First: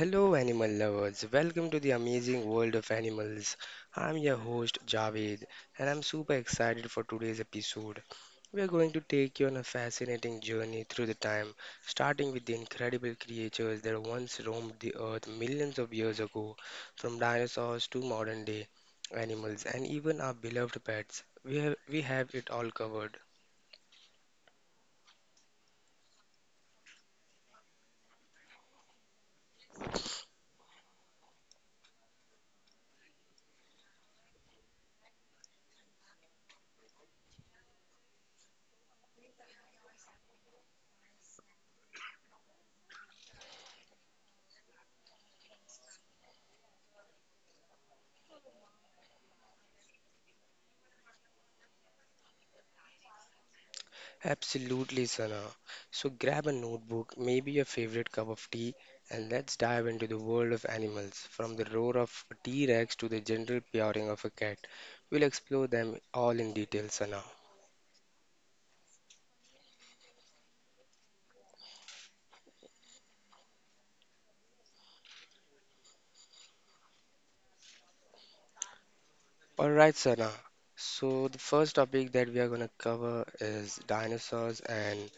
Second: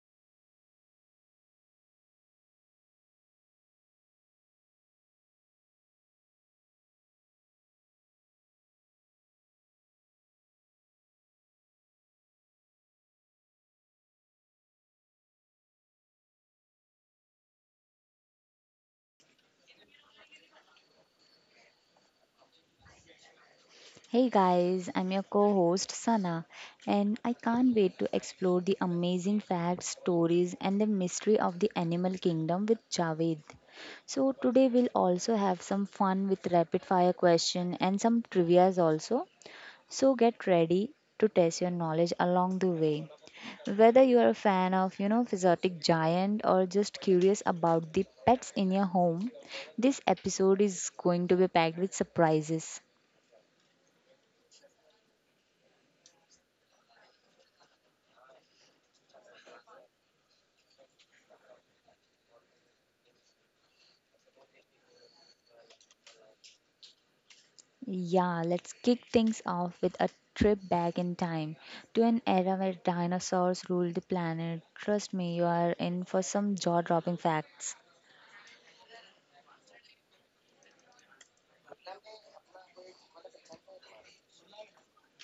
Hello, animal lovers. Welcome to the amazing world of animals. I'm your host, Javed, and I'm super excited for today's episode. We are going to take you on a fascinating journey through the time, starting with the incredible creatures that once roamed the earth millions of years ago, from dinosaurs to modern day animals and even our beloved pets. We have it all covered. Hey guys, I'm your co host Sana, and I can't wait to explore the amazing facts, stories, and the mystery of the animal kingdom with Javed. So today we'll also have some fun with rapid fire question and some trivias also. So get ready to test your knowledge along the way. Whether you are a fan of, physiotic giant or just curious about the pets in your home, this episode is going to be packed with surprises. Absolutely, Sana. So grab a notebook, maybe your favorite cup of tea, and let's dive into the world of animals, from the roar of a T-Rex to the gentle purring of a cat. We'll explore them all in detail, Sana. Yeah, let's kick things off with a trip back in time to an era where dinosaurs ruled the planet. Trust me, you are in for some jaw dropping facts. All right, Sana. So the first topic that we are going to cover is dinosaurs and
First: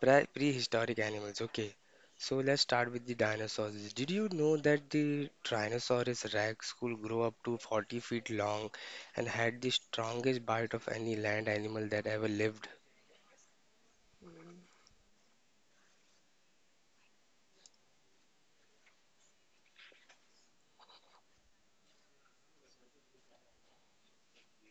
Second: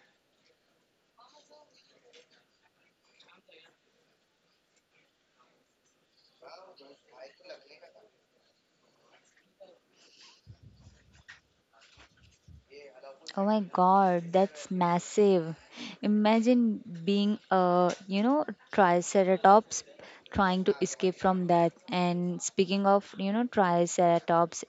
Prehistoric animals. Okay, so let's start with the dinosaurs. Did you know that the Tyrannosaurus rex could grow up to 40 feet long and had the strongest bite of any land animal that ever lived? Oh my god, that's massive. Imagine being a, triceratops trying to escape from that. And speaking of, triceratops,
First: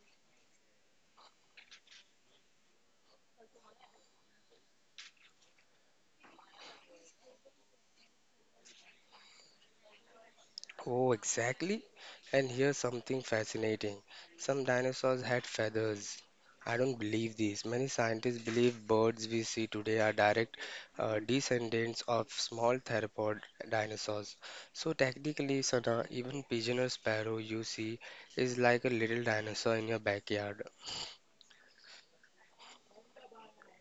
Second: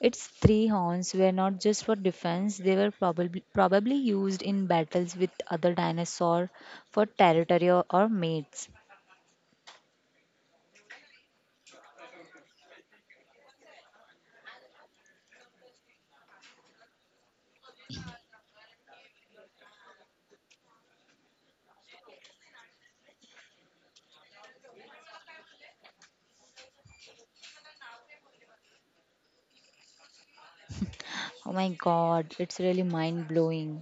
its three horns were not just for defense, they were probably used in battles with other dinosaur for territory or mates. Oh, exactly. And here's something fascinating. Some dinosaurs had feathers. I don't believe this. Many scientists believe birds we see today are direct descendants of small theropod dinosaurs. So technically, Sana, even pigeon or sparrow you see is like a little dinosaur in your backyard. Oh my god, it's really mind blowing.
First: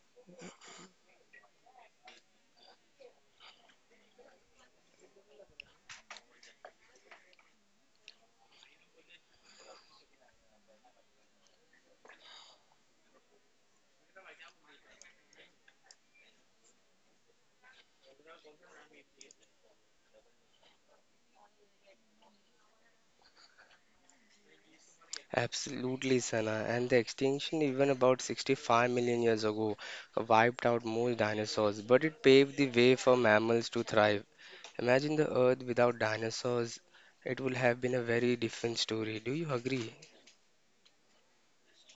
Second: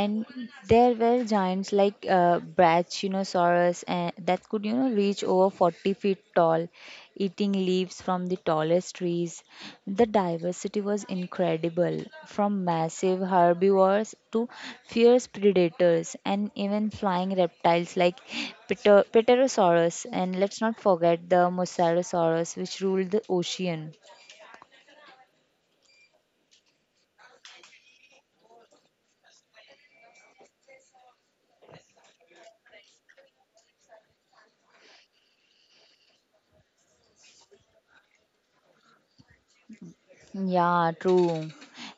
And there were giants like brachiosaurus and that could you know reach over 40 feet tall, eating leaves from the tallest trees. The diversity was incredible, from massive herbivores to fierce predators and even flying reptiles like pterosaurus. And let's not forget the mosasaurus, which ruled the ocean. Absolutely, Sana. And the extinction, even about 65 million years ago, wiped out most dinosaurs, but it paved the way for mammals to thrive. Imagine the Earth without dinosaurs. It would have been a very different story. Do you agree? Yeah, true.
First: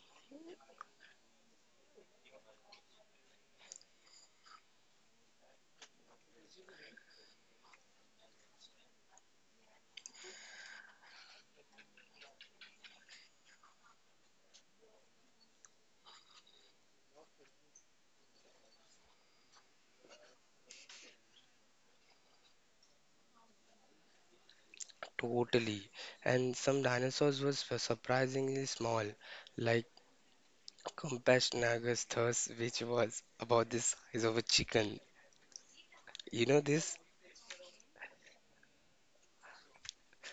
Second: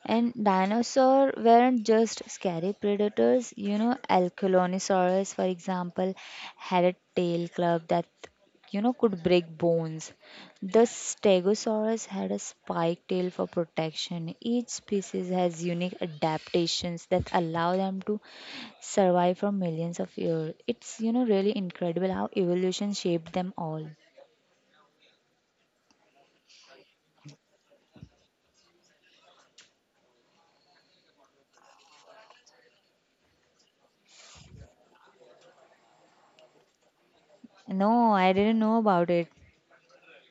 And dinosaurs weren't just scary predators. You know, Alkalosaurus, for example, had a tail club that, you know, could break bones. The Stegosaurus had a spike tail for protection. Each species has unique adaptations that allow them to survive for millions of years. It's, you know, really incredible how evolution shaped them all. Totally. And some dinosaurs were surprisingly small, like Compsognathus thurs, which was about the size of a chicken. You know this? No, I didn't know about it.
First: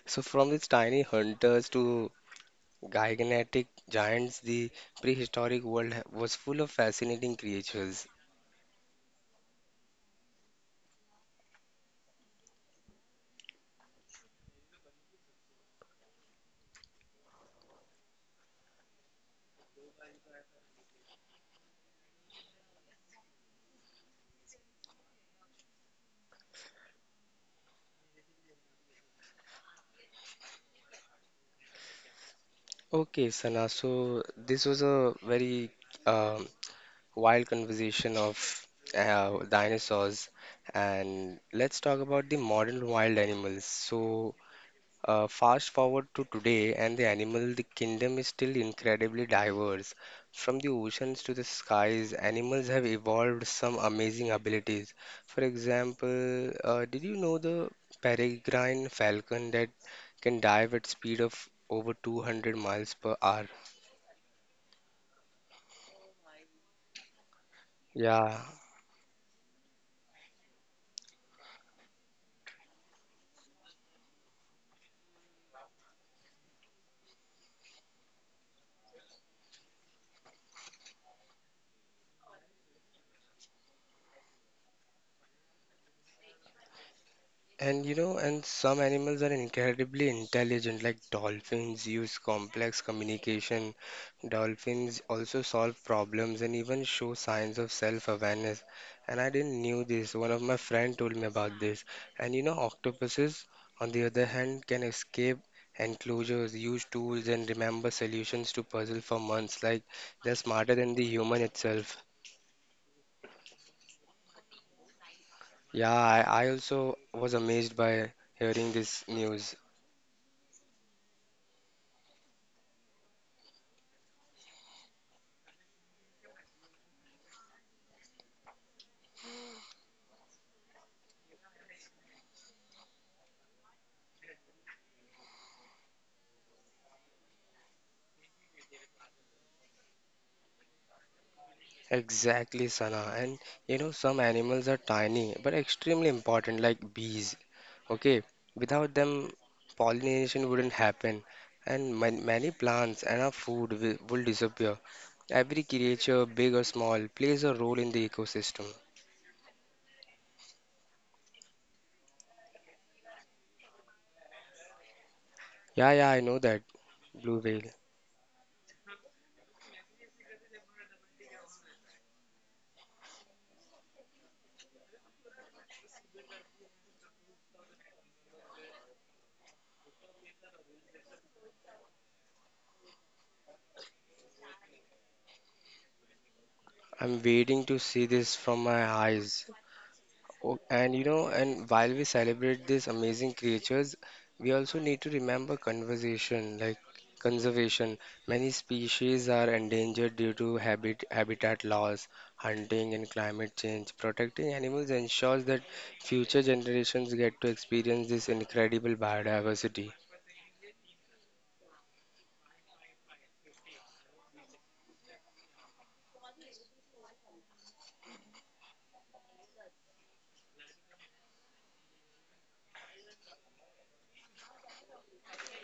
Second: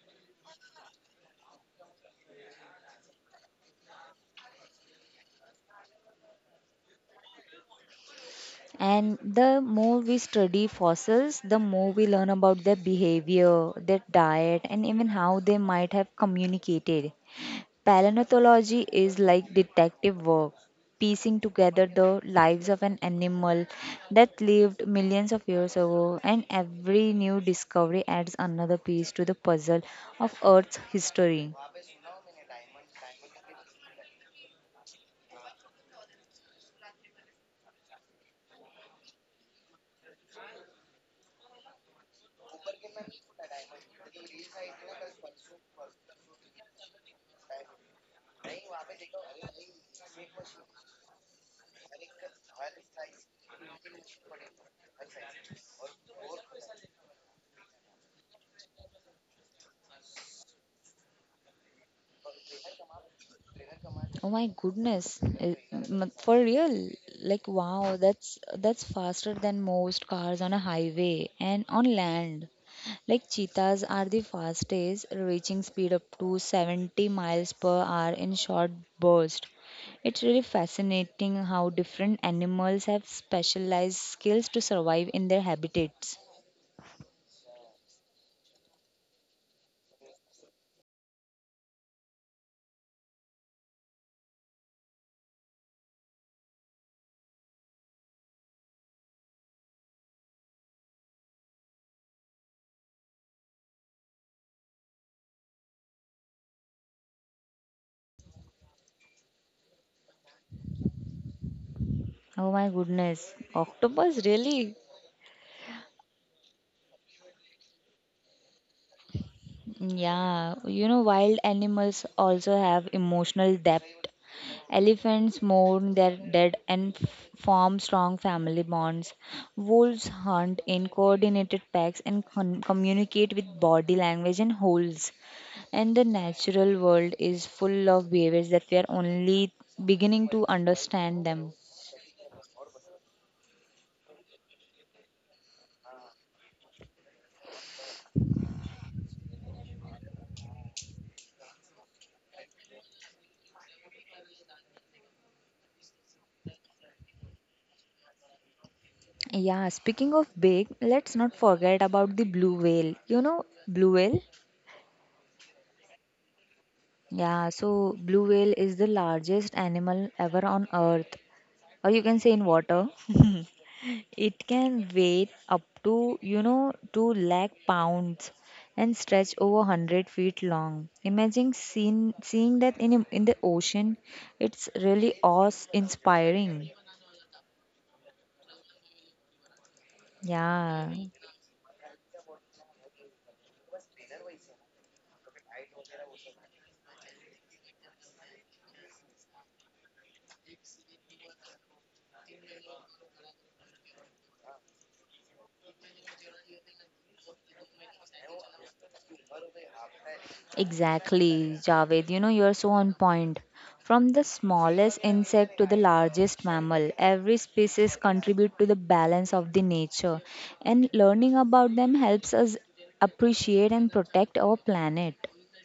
So from its tiny hunters to gigantic giants, the prehistoric world was full of fascinating creatures. And the more we study fossils, the more we learn about their behavior, their diet, and even how they might have communicated. Palinethology is like detective work, piecing together the lives of an animal that lived millions of years ago, and every new discovery adds another piece to the puzzle of Earth's history. Okay, Sana, so this was a very um, wild conversation of dinosaurs, and let's talk about the modern wild animals. So, fast forward to today, and the kingdom is still incredibly diverse. From the oceans to the skies, animals have evolved some amazing abilities. For example, did you know the peregrine falcon that can dive at speed of over 200 miles per hour? Oh my goodness. Eh, for real. Like wow, that's Yeah. that's faster than most cars on a highway and on land. Like cheetahs are the fastest, reaching speed up to 70 miles per hour in short bursts. It's really fascinating how different animals have specialized skills to survive in their habitats. And you know, and some animals are incredibly intelligent, like dolphins use complex communication. Dolphins also solve problems and even show signs of self-awareness. And I didn't knew this. One of my friend told me about this. And you know, octopuses, on the other hand, can escape enclosures, use tools, and remember solutions to puzzle for months. Like they're smarter than the human itself. Oh my goodness. Octopus, really? Yeah, I also was amazed by hearing this news. Mm. Yeah, you know, wild animals also have emotional depth. Elephants mourn their dead and form strong family bonds. Wolves hunt in coordinated packs and communicate with body language and howls. And the natural world is full of behaviors that we are only beginning to understand them. Exactly, Salah. And you know, some animals are tiny but extremely important, like bees. Okay, without them, pollination wouldn't happen, and many plants and our food will disappear. Every creature, big or small, plays a role in the ecosystem. Yeah, speaking of big, let's not forget about the blue whale. You know, blue whale? Yeah, yeah, I know that, blue Yeah, whale. so blue whale is the largest animal ever on earth, or you can say in water. It can weigh up to, you know, 2 lakh pounds and stretch over 100 feet long. Imagine seeing that in the ocean. It's really awe-inspiring. I'm waiting to see this from my eyes. Oh, Yeah, and you know, and while we celebrate these amazing creatures, we also need to remember conservation. Many species are endangered due to habitat loss, hunting, and climate change. Protecting animals ensures that future generations get to experience this incredible biodiversity. exactly, Javed. You know, you're so on point. From the smallest insect to the largest mammal, every species contribute to the balance of the nature, and learning about them helps us appreciate and protect our planet.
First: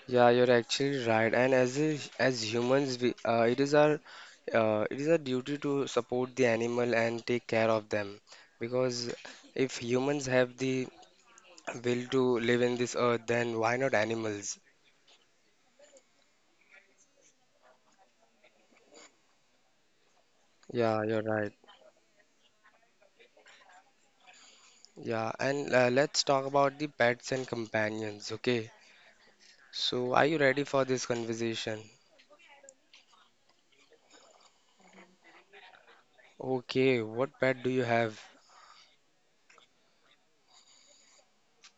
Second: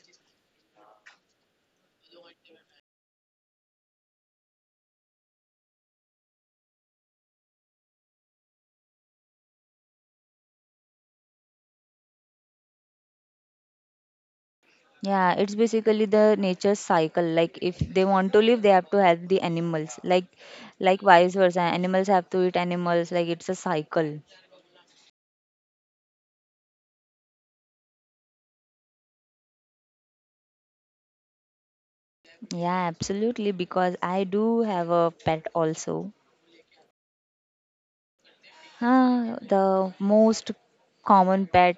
Yeah, you're actually right. And as humans, we it is our duty to support the animal and take care of them. Because if humans have the will to live in this earth, then why not animals? Yeah, it's basically the nature's cycle. Like if they want to live, they have to help the animals. Like Yeah, you're vice right. versa, animals have to eat animals. Like it's a cycle. Yeah, and let's talk about the pets and companions. Okay. So, are you ready for this conversation? Yeah, absolutely. Because I do have a pet also. Okay, what pet do you have? Ah, the most common pet,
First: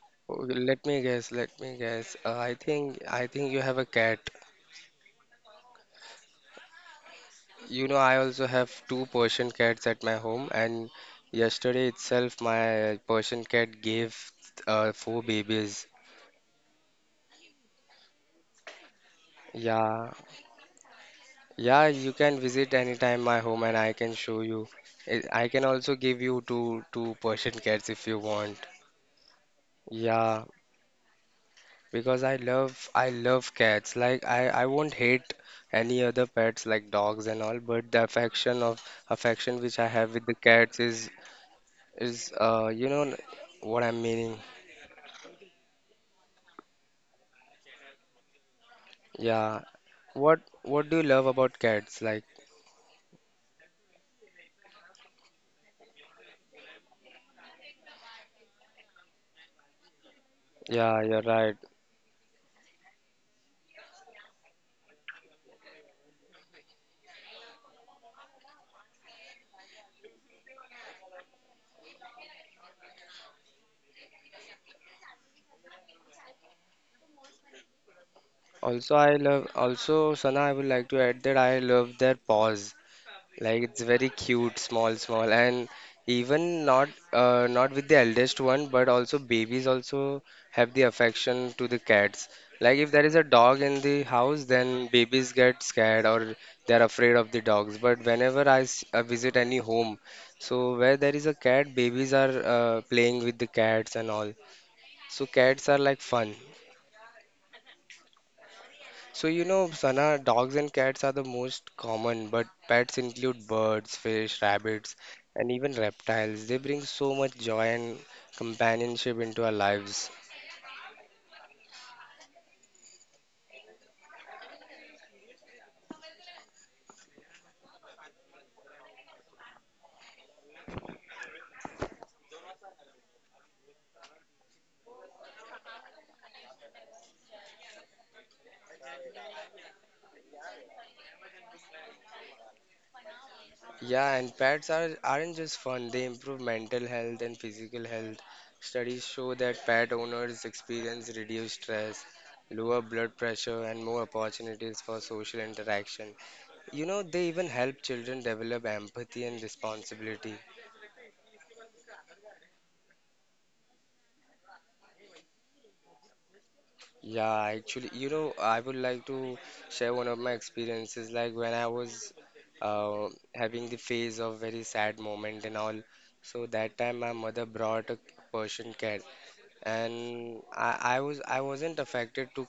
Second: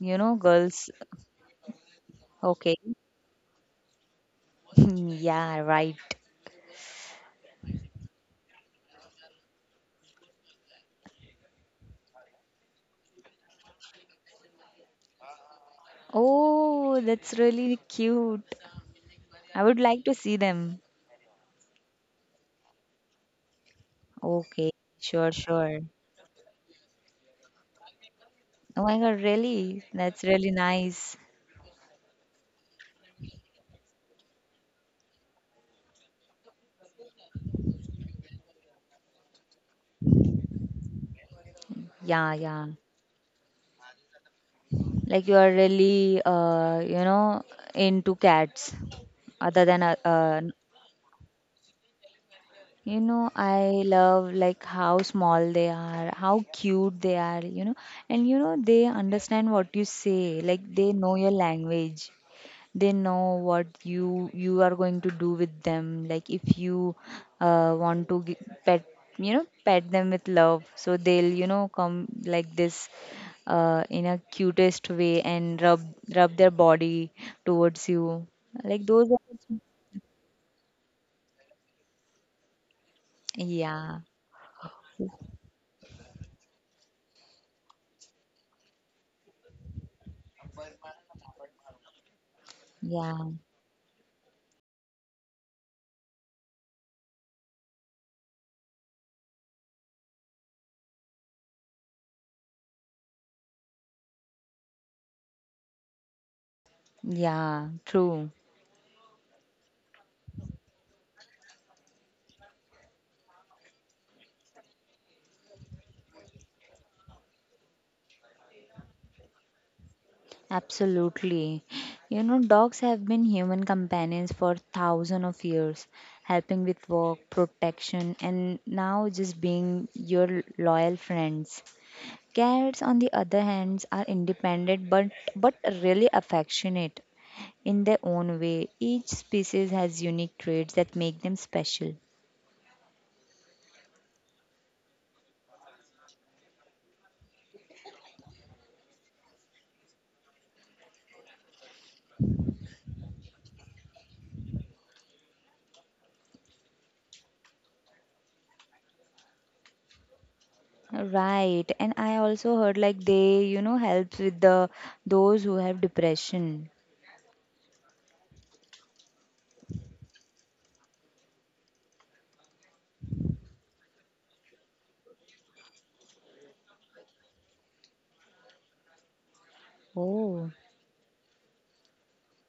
you know, Okay, let girls. me guess. Let me guess. I Okay. think I think you have a cat. Yeah, right. You know, I also have 2 Persian cats at my home, and yesterday itself, my Persian cat gave 4 babies. Oh, that's really cute. I would like Yeah, to see them. yeah, you can visit anytime my home, and I can show you. Okay, I sure, I can sure. also give you two Persian cats if you want. Oh my God, really? That's Yeah, really nice. because I love cats. Like I won't hate any other pets like dogs and all, but the affection which I have with the cats is Yeah, yeah. You know what I'm meaning. Like you are really, you know, into cats. Other Yeah. than, What do you love about cats? Like, you know, I love like how small they are, how cute they are, you know, and you know, they understand what you say. Like they yeah, know you're your right. language. They know what you are going to do with them, like if you want to pet, you know, pet them with love, so they'll you know come like this, in a cutest way and rub their body towards you, like Also, those I are, love also Sana, I would like to add that I love their paws. Like it's yeah, very cute, small, small, and even not with the eldest one, but also babies also have the affection to the cats. Like if there is a yeah, dog in the house, then babies get scared or they're afraid of the dogs. But whenever visit any home, so where there is a cat, babies are playing with the cats and all. So cats are like fun. yeah, true. So you know, Sana, dogs and cats are the most common, but pets include birds, fish, rabbits, and even reptiles. They bring so much joy and companionship into our lives. Absolutely. You know, dogs have been human companions for thousands of years, helping with work, protection, and now just being your loyal friends. Cats, on the other hand, are independent but really affectionate in their own way. Each species has unique traits that make them special. Yeah, and pets aren't just fun. They improve mental health and physical health. Studies show that pet owners experience reduced stress, lower blood pressure, and more opportunities for social interaction. You know, they even help children develop empathy and responsibility. Right, and I also heard like they, you know, helps with the those who have depression. Yeah, actually, you know, I would like to share one of my experiences. Like when I was uh, having the phase of very sad moment and all. So that time my mother brought a Persian cat, and Oh. I wasn't affected to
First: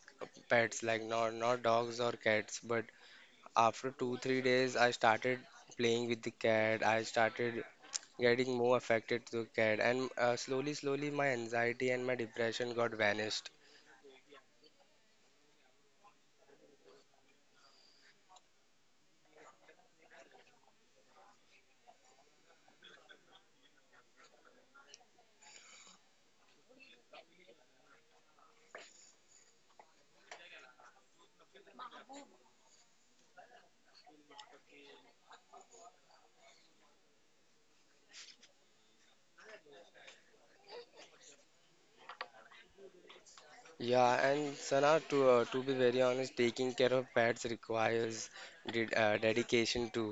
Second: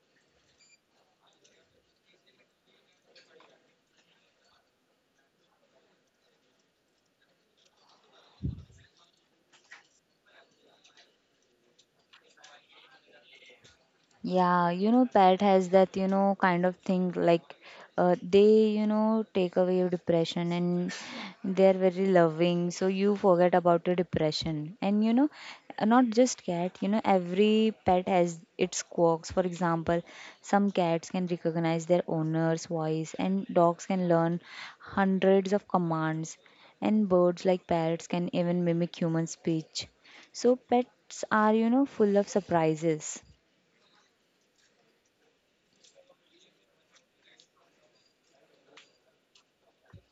pets like not dogs or cats. But after 2 3 days, I started playing with the cat. I started getting more affected to the cat, and slowly slowly my anxiety and my depression got vanished. Yeah, you know, pet has that, you know, kind of thing like they, you know, take away your depression and they're very loving. So you forget about your depression. And, you know, not just cat, you know, every pet has its quirks. For example, some cats can recognize their owner's voice, and dogs can learn 100s of commands. And birds like parrots can even mimic human speech. So pets are, you know, full of surprises. Yeah, and Sana, to be very honest, taking care of pets requires dedication to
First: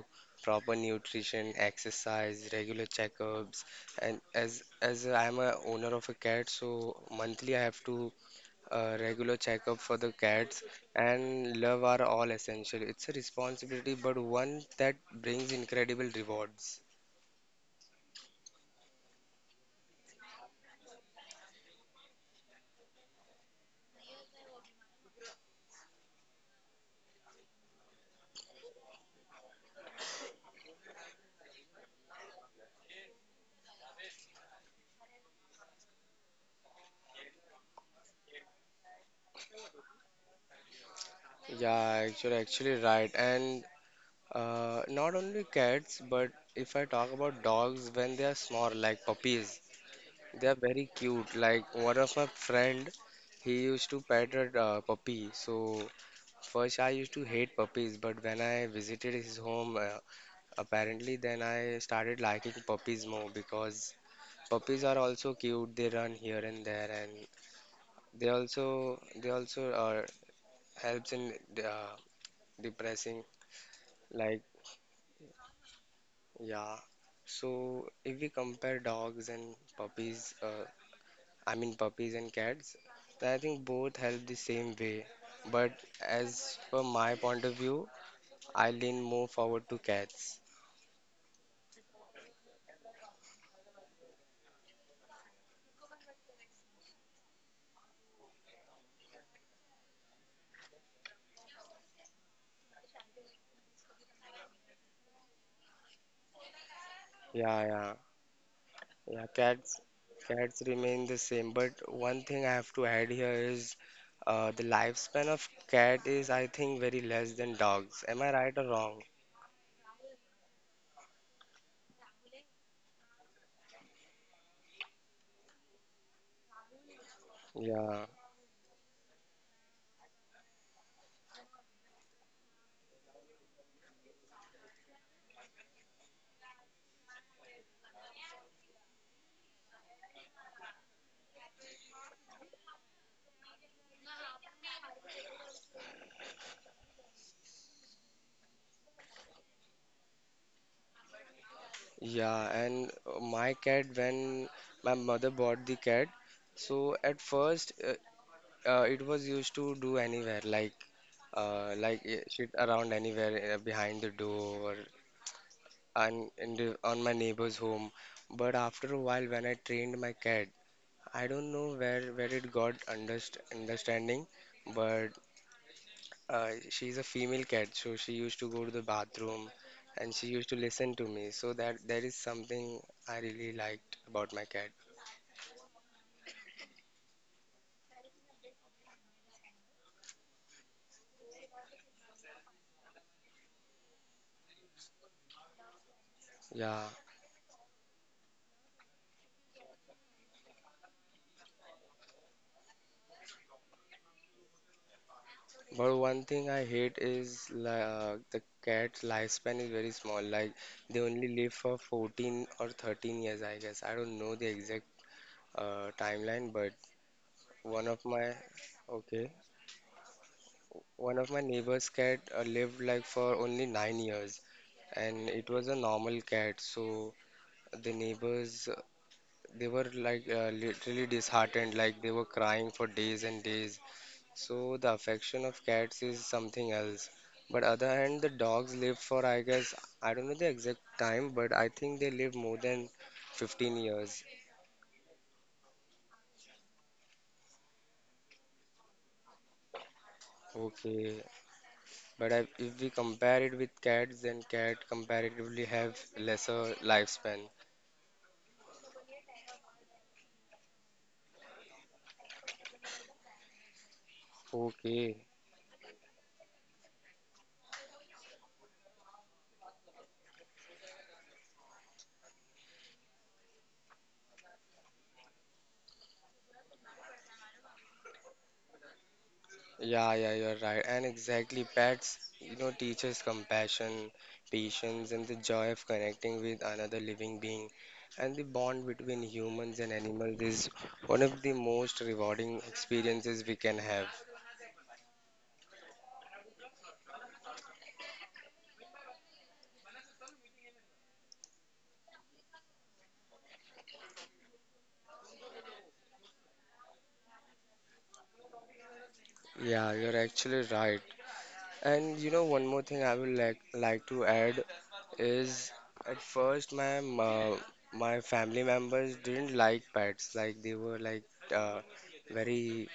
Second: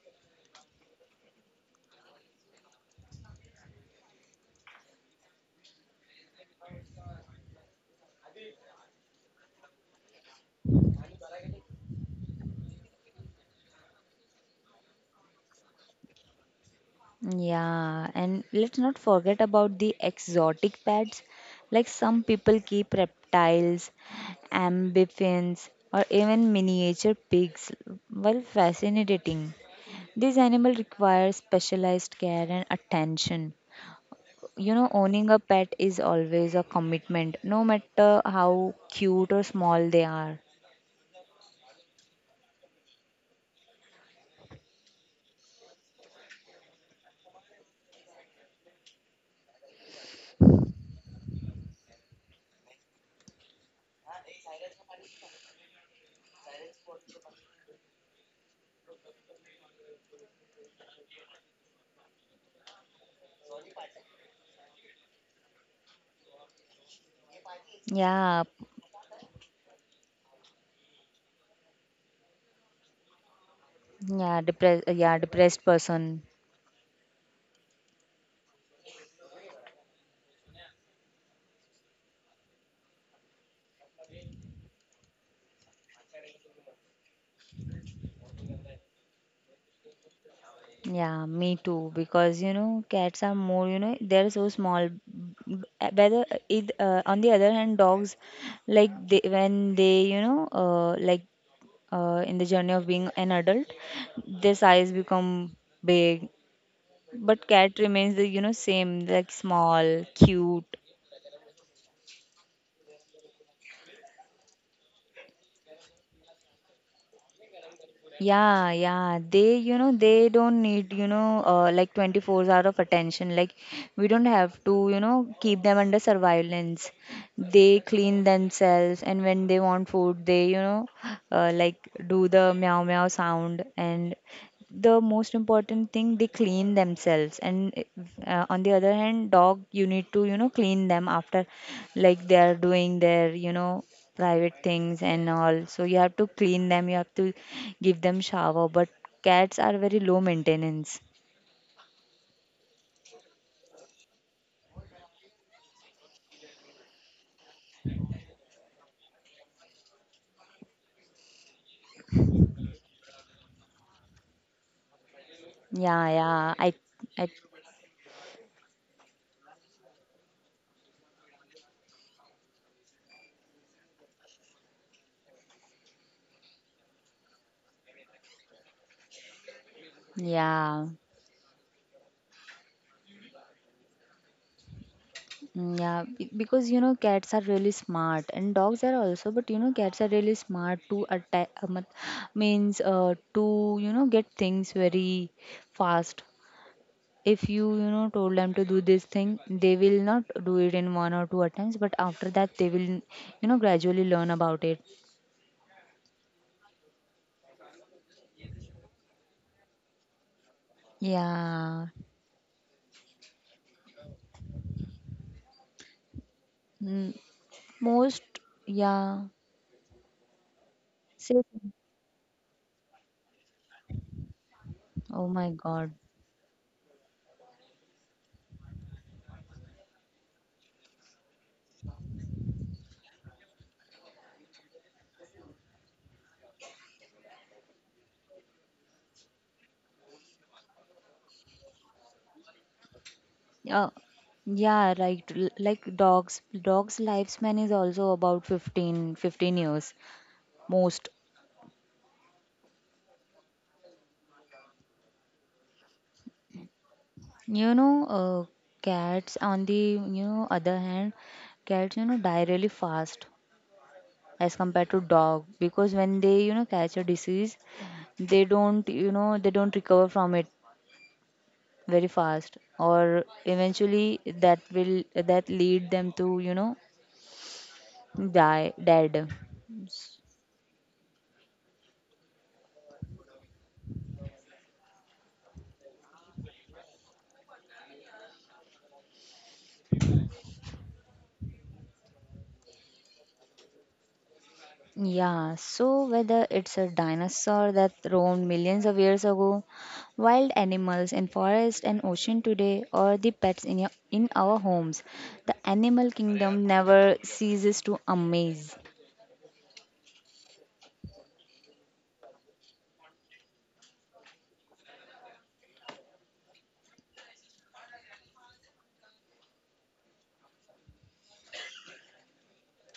proper nutrition, exercise, regular checkups, and as I'm a owner of a cat, so monthly I have to regular checkup for the cats, and love are all essential. It's a responsibility, but one that brings incredible rewards. Yeah, and let's not forget about the exotic pets. Like some people keep reptiles, amphibians, or even miniature pigs while fascinating. These animals require specialized care and attention. You know, owning a pet is always a commitment, no matter how cute or small they are. Yeah, actually right. And not only cats, but if I talk about dogs, when they are small, like puppies, they are very cute. Like one of my friend, he used to pet a puppy. So first I used to hate puppies, but when I visited his home, apparently then I started liking puppies more because puppies are also cute. They run here and there, and they Yeah, also they also uh, helps in uh, depressing like. Yeah, depressed person. Yeah. So if we compare dogs and puppies, I mean puppies and cats, then I think both help the same way. But as per my point of view, I lean more forward to cats. Yeah, me too. Because you know, cats are more, you know, they're so small. B- Whether it on the other hand, dogs, like they when they you know like in the journey of being an adult, their size become big. But Yeah, cat yeah, remains the you know same, yeah. like Cats, small, cats cute. remain the same. But one thing I have to add here is, the lifespan of cat is I think very less than dogs. Am I right or Yeah, wrong? yeah. They, you know, they don't need, you know, like 24 hours of attention. Like, we don't have to, you know, keep them under surveillance. They Yeah. clean themselves, and when they want food, they, you know, like do the meow meow sound, and the most important thing they clean themselves. And on the other hand, dog you need to you know clean them after, like they are doing their, you know, private things and all, so you have to clean them, you have to give them shower. But cats are very low maintenance. Yeah, and my cat, when my mother bought the cat, so at first it was used to do anywhere, like shit around anywhere behind the door Yeah, and yeah, in i, the, on my I neighbor's home. But after a while, when I trained my cat, I don't know where it got understanding, but she's a female cat, so she used to go to the bathroom and she used to yeah. listen to me. So that is something I really liked about my cat. Mm. Yeah, because you know cats are really smart and dogs are also, but you know cats are really smart to attack means to you know get things very fast. Yeah, If you you know told them to do this thing, they will not do it in one or two attempts, but after that they will you know gradually learn about it. but one thing I hate is the cat's lifespan is very small. Like they only live for Yeah. 14 or 13 years, I guess. I don't know the exact timeline, but Mm, one of most. my Yeah. okay, one of Say, my neighbor's cat lived like for only 9 years, oh and my it was a God. normal cat. So the neighbors they were like literally disheartened, like they were crying for days and days. So the affection of cats is something else. But other hand, the dogs live for, I guess, I don't know the exact time, but I think they live more than 15 Uh, years. yeah, right. Like dogs, dogs' lifespan is also about 15 years, most. Okay, but I, if we compare it with cats, then cat comparatively have lesser lifespan. You know, cats on the you know other hand, cats you know die really fast as compared to Okay. dog, because when they you know catch a disease, they don't you know they don't recover from it very fast, or eventually that will that lead them to you know die dead. Yeah, yeah, you're right. And exactly, pets, you know, teaches compassion, patience, and the joy of connecting with another living being. And the bond between humans and animals is one of the most rewarding experiences we can have. Yeah, so whether it's a dinosaur that roamed millions of years ago, wild animals in forest and ocean today, or the pets in, your, in our homes, the animal kingdom never ceases to amaze. Yeah, you're actually right. And you know, one more thing I would like to add is at first my family members didn't like pets. Like they were like uh, very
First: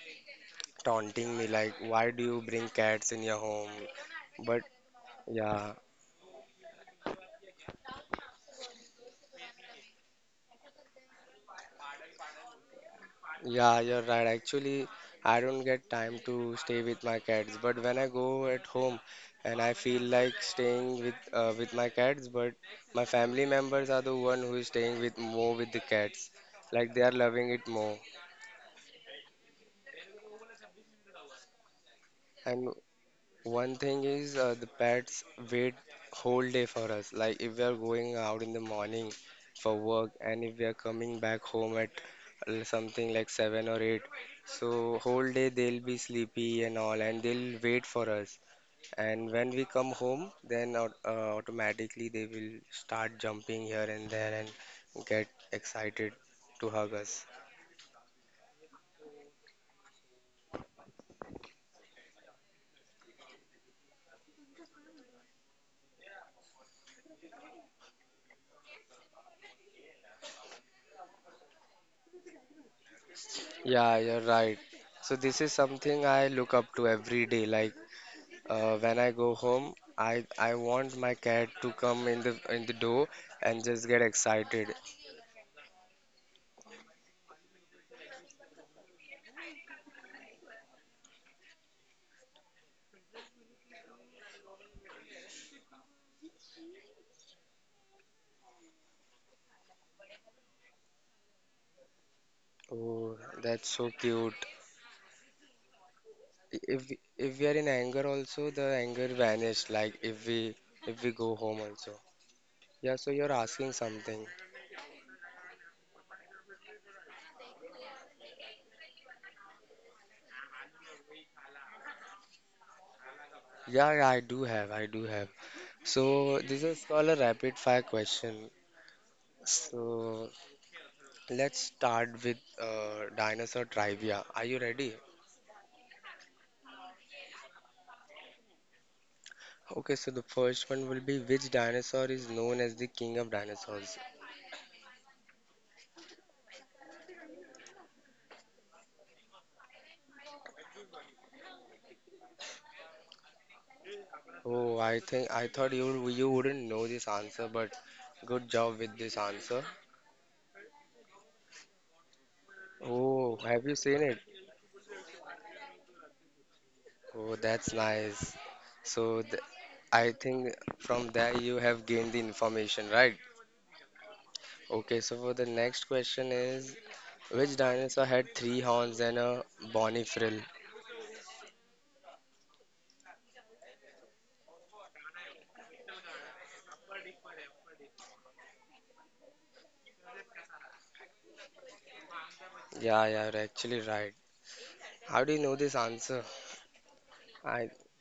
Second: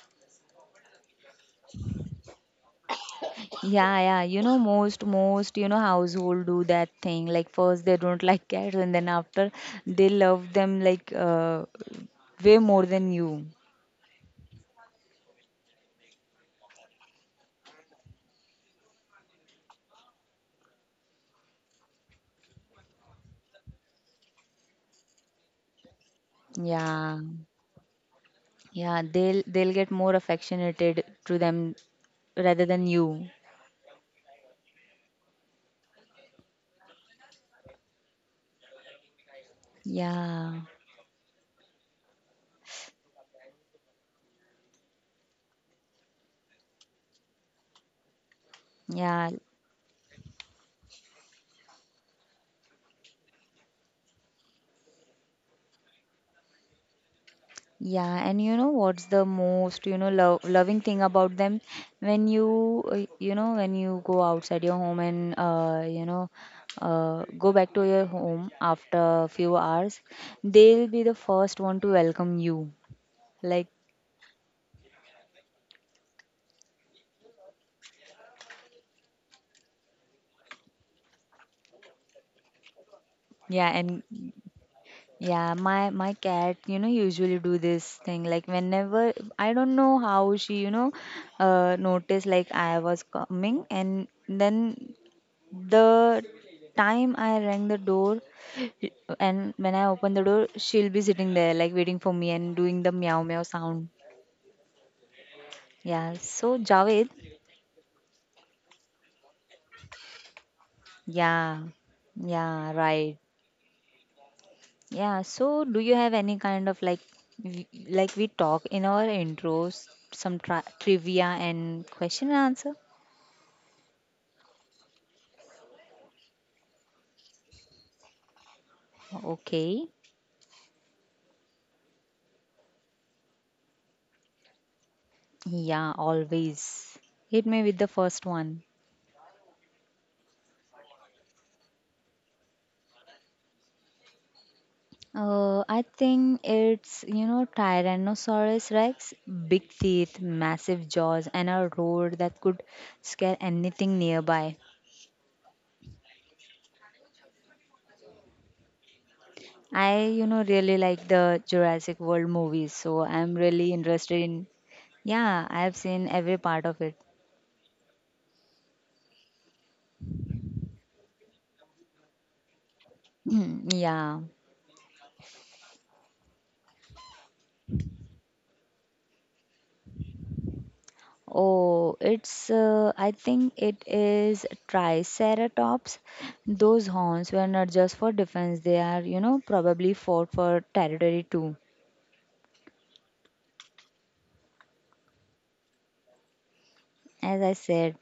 taunting me like, why do you bring cats in your home? Yeah, yeah, you know, But you yeah, know, household do that thing. Like, first they don't like cats, and then after they love them, like way more than you. yeah, you're right. Actually, I don't get time to stay with my cats. But when I go at home and I feel like staying with my cats, but my family members are the one who is staying with more with the cats. Like they are Yeah, loving it more. yeah, they'll get more affectionated to them rather And than you. one thing is the pets wait whole day for us. Like if we are going out in the morning for work and if Yeah, we are coming back home at something like 7 or 8, so whole day they'll be sleepy and all and they'll wait for us. And yeah, when we come home, then automatically they will start jumping here and there and get excited to hug us. yeah. And you know what's the most, you know, lo loving thing about them? When you, you know, when you go outside your home and, you know, go back to your home after a few hours, they'll be the first one to welcome you. Like, Yeah, you're right. So this is something I look up to every day. Like When I go home, I want my cat to come in the door and yeah, just get and excited. yeah, my cat, you know, usually do this thing. Like whenever I don't know how she, you know, noticed like I was coming, and then the time I rang the door, and when I open the door, she'll be sitting there, like waiting for me and doing the Oh, meow meow that's sound. so cute. Yeah. So, If Javed, if we are in anger also, the anger vanished. Like if we go yeah, home also. yeah, Yeah. So right. you're asking something. Yeah. So, do you have any kind of like, like we talk in our intros, some trivia and question and answer? Yeah, yeah, I do have. I do have. So this is called a rapid fire question. Okay. So let's start with dinosaur trivia. Are you ready? Yeah, always. Hit me with the first one. Okay, so the first one will be, which dinosaur is known as the king of dinosaurs? I think it's, you know, Tyrannosaurus Rex, big teeth, massive jaws, and a roar that could scare anything nearby. Oh, I think I thought you wouldn't know this answer, but good job with this answer. I, you know, really like the Jurassic World movies, so I'm Oh, have really you seen interested it? in. Yeah, I've seen every part of it. Oh, that's nice. So th I think from that you have gained the information, right? Yeah. Okay, so for the next question is, which dinosaur had three horns and a bony frill? Oh, it's, I think it is Triceratops. Those horns were not just for defense, they are, you know, probably fought for territory too. Yeah, yeah, you're actually right. How do you know this answer? As I I said,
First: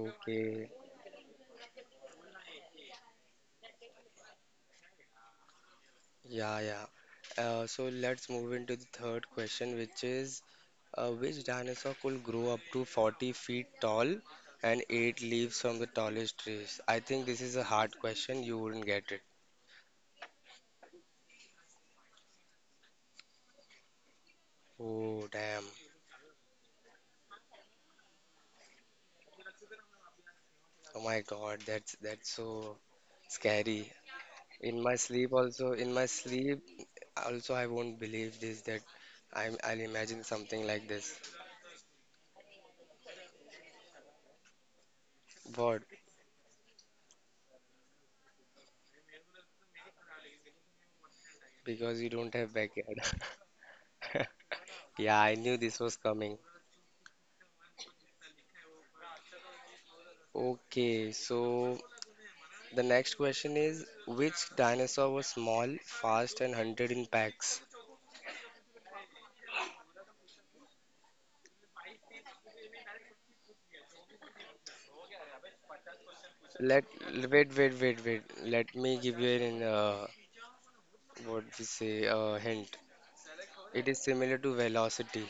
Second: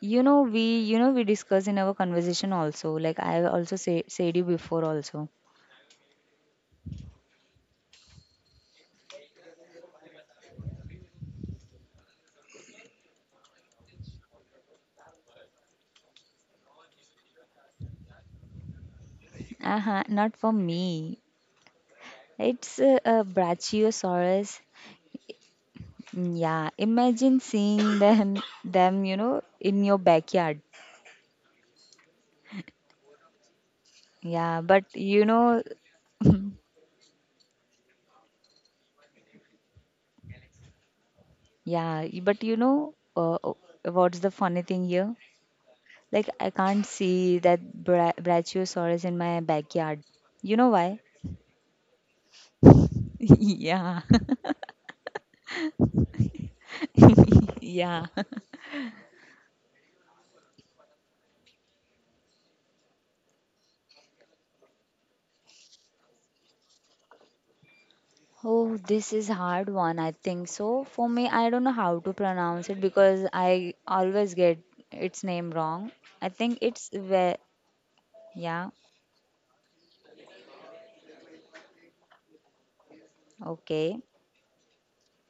you know we you know we discuss in our conversation also, like I also said you before also. Yeah, yeah. So let's move into the third question, which is which dinosaur could grow up to 40 feet tall and eight leaves from the tallest trees? I think this is a hard question. You wouldn't get it. Uh-huh. Not for me. It's a Brachiosaurus. Oh, damn. Mm, yeah, imagine seeing them in your backyard. Oh my God, that's so scary. Yeah, In but my you sleep know. also, in my sleep also, I won't believe this that I'll imagine something like this. Yeah, but what's the funny thing here? What? Like, I can't see that Brachiosaurus in my backyard. You know why? Because you don't have backyard. Yeah. Yeah, I knew this was coming. Yeah. Okay, so the next question is, which dinosaur was small, fast, and hunted in packs? Oh, this is hard one, I think. So for me, I don't know how to pronounce it because I always get its name wrong. I think Let it's ve. wait, wait, wait, wait. Yeah. Let me give you an what we say a hint. It Okay. is similar to velocity.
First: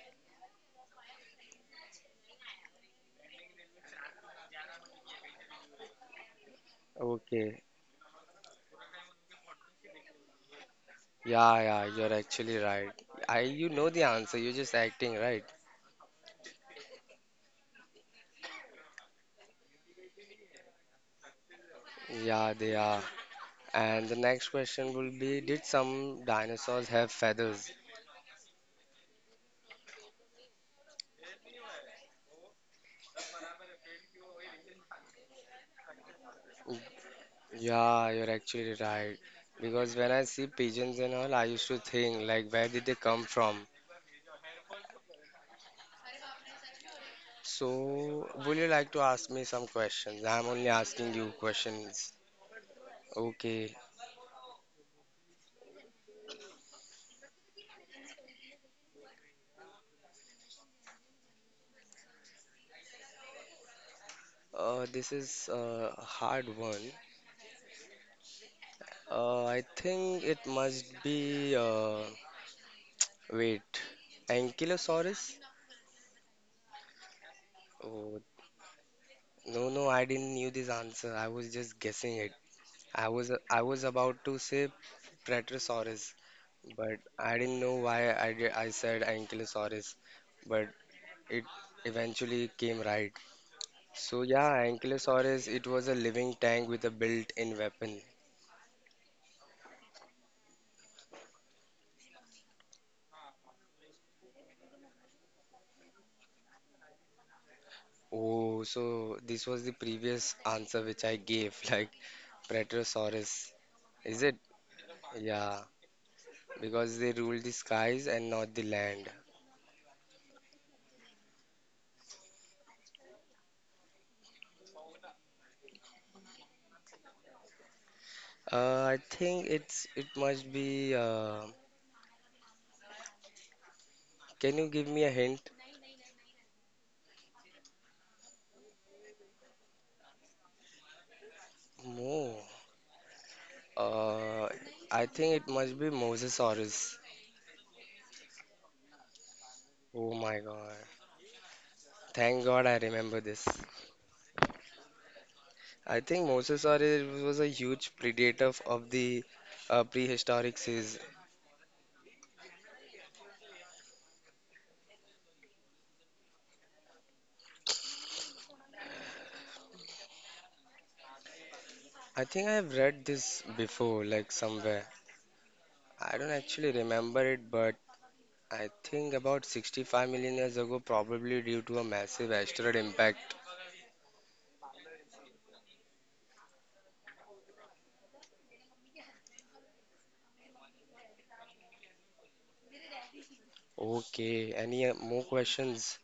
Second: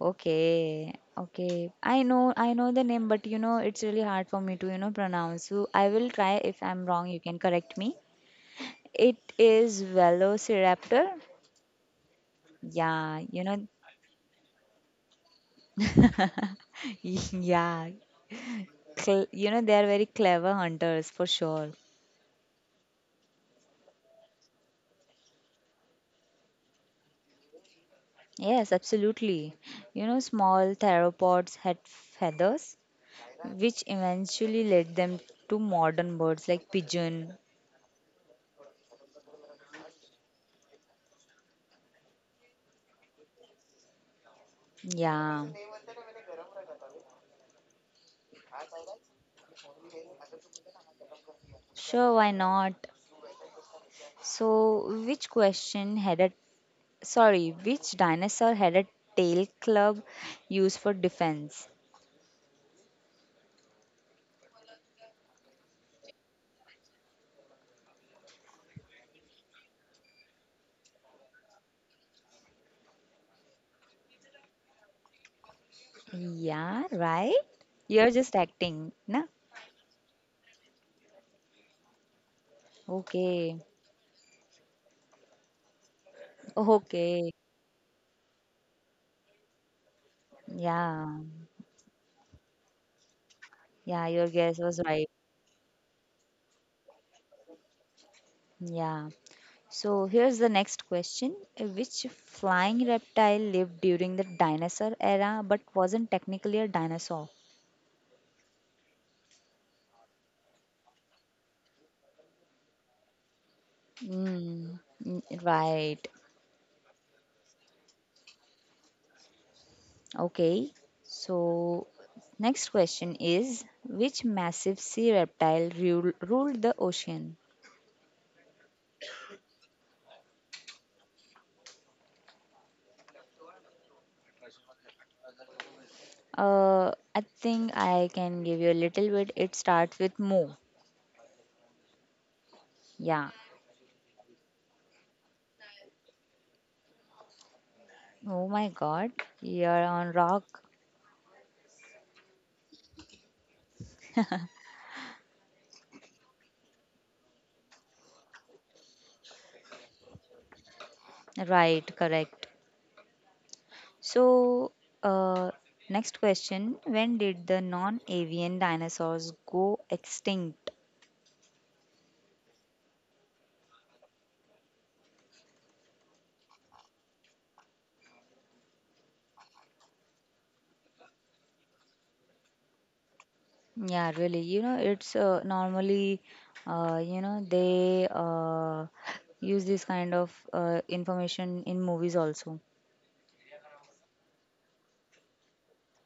Okay. Okay. I know the name, but it's really hard for me to, you know, pronounce. So I will try. If I'm wrong, you can Okay. correct me. It is Velociraptor. Yeah, yeah, you're actually right. Yeah, I you know. you know the answer. You're just acting right. Yeah. You know, they are very clever hunters for sure. Yeah, they are. And the next question will be, did some dinosaurs have feathers? Yes, absolutely. You know, small theropods had feathers, which eventually led them to modern birds like pigeon. Yeah, you're actually right. Because when I see pigeons and all, I used to think like, where did they come from? Yeah, So, would you like to ask me some questions? I'm only asking you questions. sure, why not? Okay. So, which dinosaur had a tail club used for defense? This is a hard one. I think it must be wait, Ankylosaurus? Yeah, right? You're Oh, just acting, na? no, no, I didn't knew this answer. I was just guessing it. Okay, I was about to say Platyrosaurus, but okay. I didn't know why I did, I said Ankylosaurus, but Yeah, it eventually came right. yeah, So your guess yeah, was right. Ankylosaurus, it was a living tank with a built-in weapon. Yeah. So here's the next question. Which flying reptile lived during the dinosaur era but wasn't technically a dinosaur? Oh, so this was the previous answer which I gave, like Preterosaurus, is it? Mm, mm, Yeah, right. because they ruled the skies and not the land. Okay. So next question is which massive sea reptile ruled the ocean? I think it must be. Can you give me a hint? I think I can give you a little bit. It starts with Mo. Mo. Yeah. Uh, I think it must be Mosasaurus. Oh my God. You're on Oh my rock. God. Thank God I remember this. I think Mosasaurus was a huge predator of the prehistoric seas. Right. Correct. So, uh, next question, when did the non avian dinosaurs go extinct? I think I have read this before, like somewhere. I don't actually remember it, but I think about 65 million years ago, probably due to a massive asteroid impact. Yeah, really. You know, it's normally, they use this kind of information in movies also. Okay, any more questions?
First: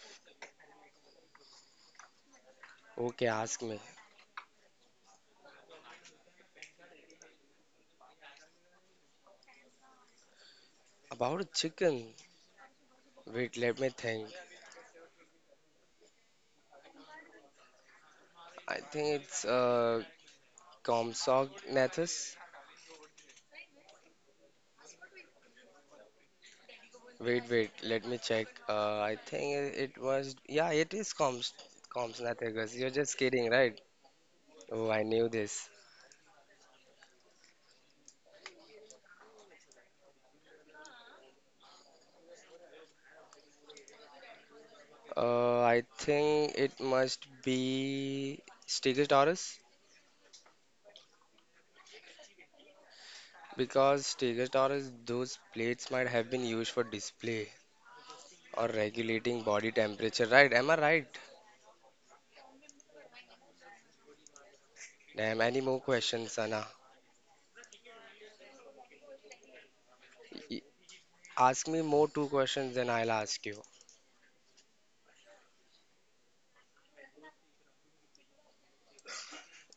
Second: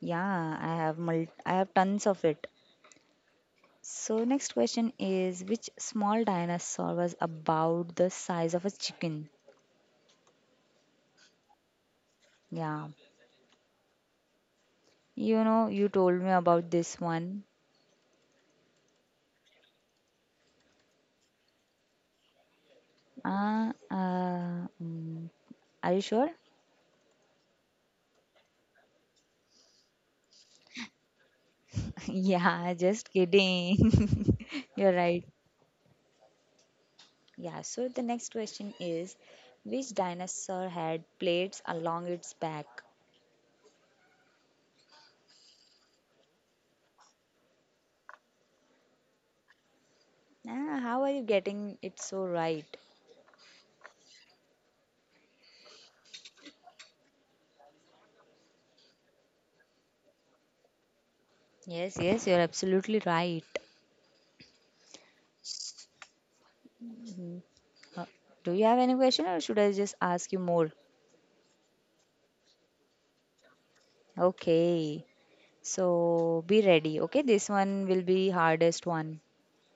Yeah, I have I have tons of it. Okay, ask me. So next question is which small dinosaur was about the size of a chicken? About a chicken. Yeah. Wait, let me think. You know, you told me about this one. I think it's Compsognathus. Uh, uh, mm, are you sure? Wait, wait, let me check. I think it was, yeah, it is Comps, Comps Yeah, Nathagas. You're just just kidding, right? kidding. Oh, You're I right. knew this. Yeah, so the next question is which dinosaur had plates along its back? I think it must be Stegosaurus, Ah, how are you getting it so right? because Stegosaurus, those plates might have been used for display or regulating body temperature, right? Am I right? Yes, yes, you're absolutely right. Damn, any more questions, Sana? Uh, do you have any question or should I just ask you Y- more? Ask me more two questions, then I'll ask you. Okay, so be ready. Okay, this one will be hardest one.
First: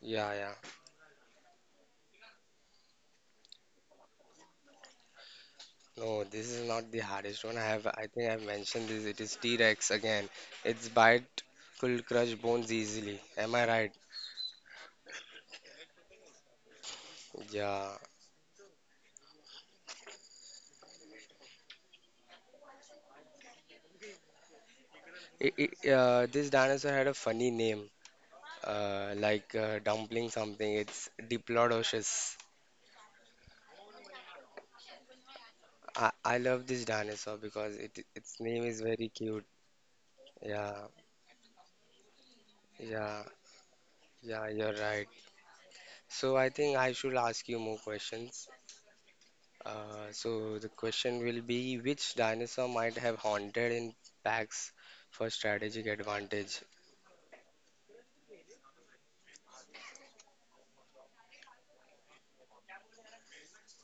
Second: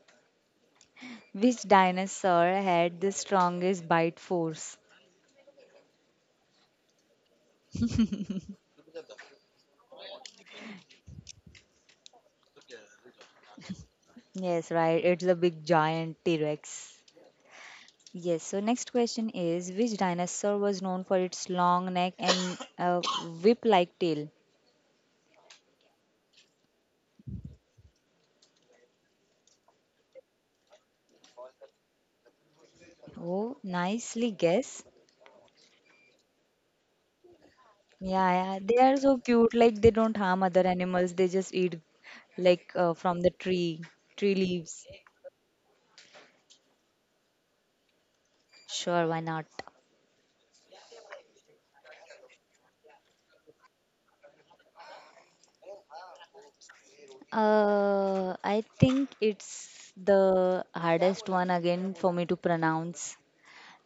Yeah, yeah. Which dinosaur had the strongest bite force? No, this is not the hardest one. I think I've mentioned this. It is T-Rex again. Its bite could crush bones easily. Am I right? Yes, right. It's a big giant T Rex. Yeah. Yes, so next question is which dinosaur was known for its long neck and whip like tail? This dinosaur had a funny name, like dumpling something. It's Diplodocus. Oh, nicely guess. I love this dinosaur because it Yeah, its yeah, name they is are very so cute. cute. Like, they don't harm other Yeah, animals. They just eat like from yeah, the tree yeah. You're leaves. right. So I think I should ask you more questions. Sure, why not? So the question will be, which dinosaur might have haunted in packs for strategic advantage? I think it's the hardest one again for me to pronounce.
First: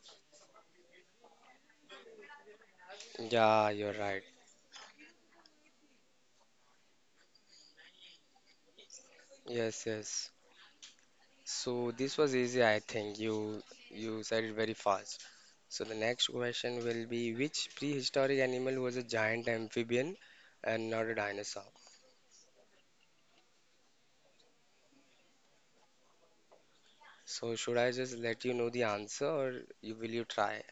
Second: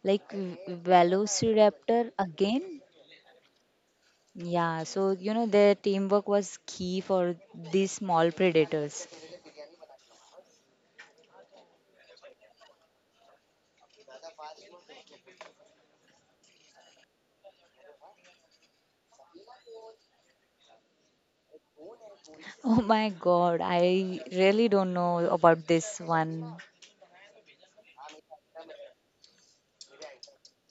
Like, Velociraptor again? Yeah, you're right. Yeah, so their teamwork was key for these small predators. Yes, yes. So this was easy, I think. You said it very fast. So the next question will be, which prehistoric animal was a giant amphibian and not a dinosaur? Oh my God, I really don't know about this one. So should I just let you know the answer, or you, will you try?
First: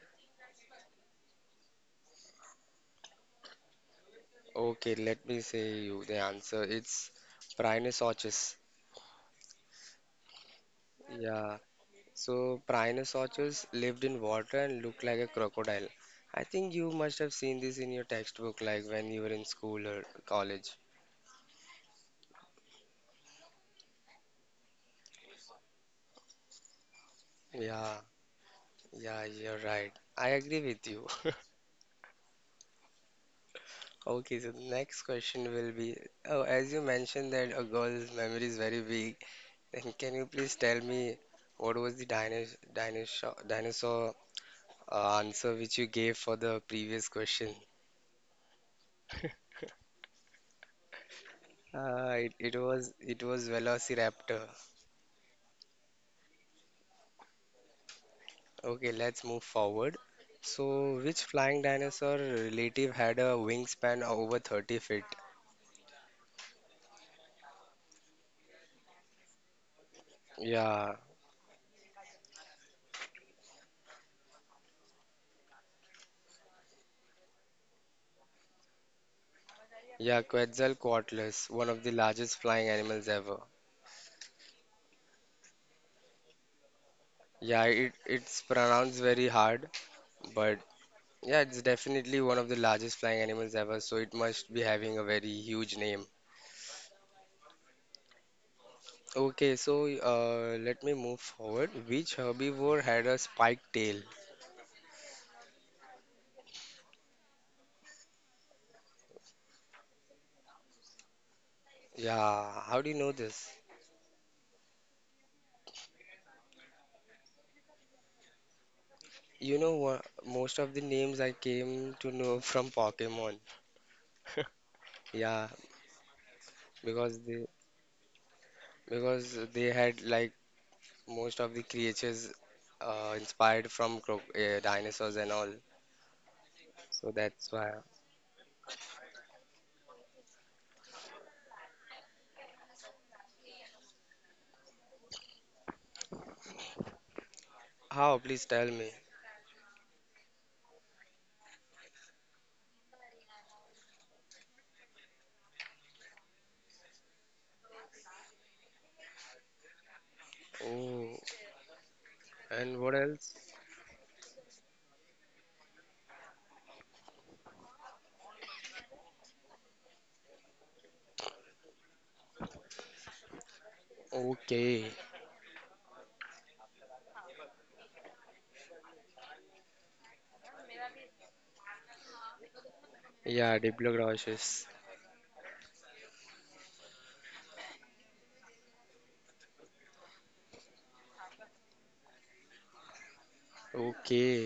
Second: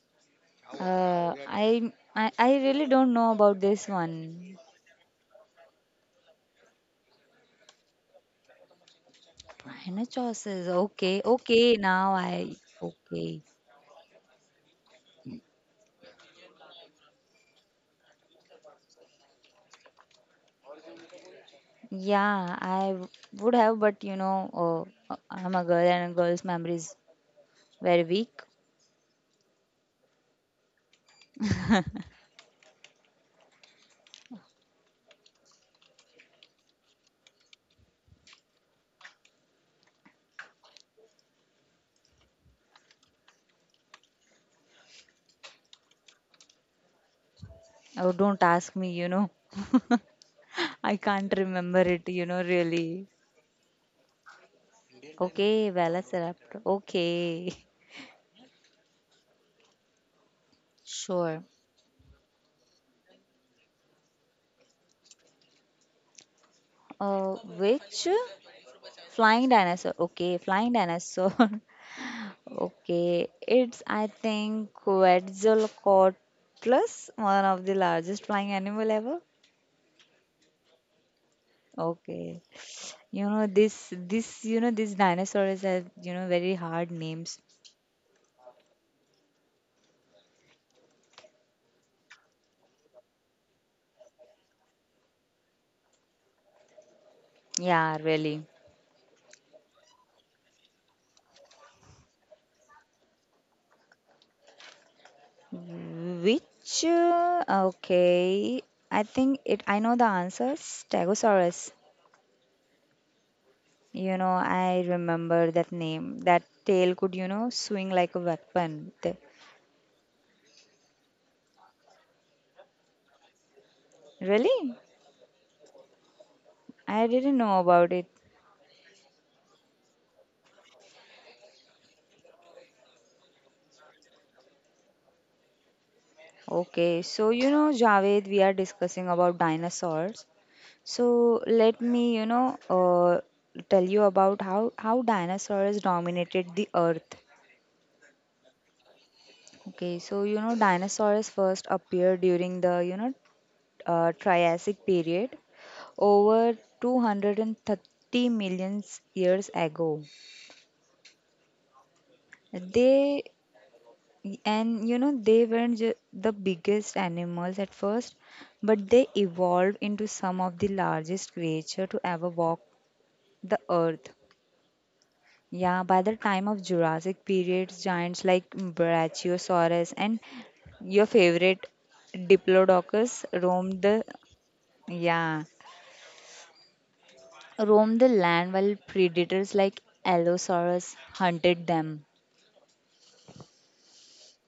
I really don't know about this one. Okay, let me say you the answer. It's Rhinoceros. Rhinoceroses. Okay, Yeah, okay. Now I so, Okay. Prinosaurus lived in water and looked like a crocodile. I think you must have seen this in your textbook, like when you were in school or college. Yeah, I would have, but I'm a girl and a girl's memory is Yeah, very weak. yeah, you're right. I agree with you. Okay, so the next question will be, oh, as you mentioned that a girl's memory is very weak, then can you please tell me, what was the dinosaur answer which you gave for the previous question? Oh, don't ask me. You know, I can't remember it. You know, really. It was Velociraptor. Okay, Velociraptor. Okay. Okay, let's move forward. So, which Sure. flying dinosaur relative had a wingspan of over 30 feet? Which flying dinosaur? Okay, flying Yeah, dinosaur. Okay, it's I think Quetzalcoatlus, one of the largest flying animal ever. yeah, Quetzalcoatlus, one of the largest Okay, flying animals you ever. know, these dinosaurs have very hard names. Yeah, it it's pronounced very hard, but yeah, it's definitely one of the largest flying animals ever, so it must be having a very huge name. Yeah, really. Okay, so let me move forward. Which herbivore had a spiked tail? Which okay, I think it I know the answer. Stegosaurus. Yeah, how do you know this? You know, I remember that name. That tail could, you know, swing like a weapon. You know what? Most of the names I came to know from Pokemon. Really? Yeah, I because didn't they know about it. Had like most of the creatures inspired from cro dinosaurs and all. Okay, So so you that's know, why. Javed, we are discussing about dinosaurs. So let me, you know, tell you about how dinosaurs dominated the earth. How? Please tell me. Okay, so you know, dinosaurs first appeared during the, you know, Triassic period over 230 million years ago. Oh, and what They else? And you know they weren't the biggest animals at first, but they evolved into some of the largest creature to ever walk the earth. Okay. Yeah, by the time of Jurassic periods, giants like Brachiosaurus and your favorite Diplodocus Yeah, roamed the Diplodocus. yeah, roamed the land while predators like Allosaurus hunted them. Okay.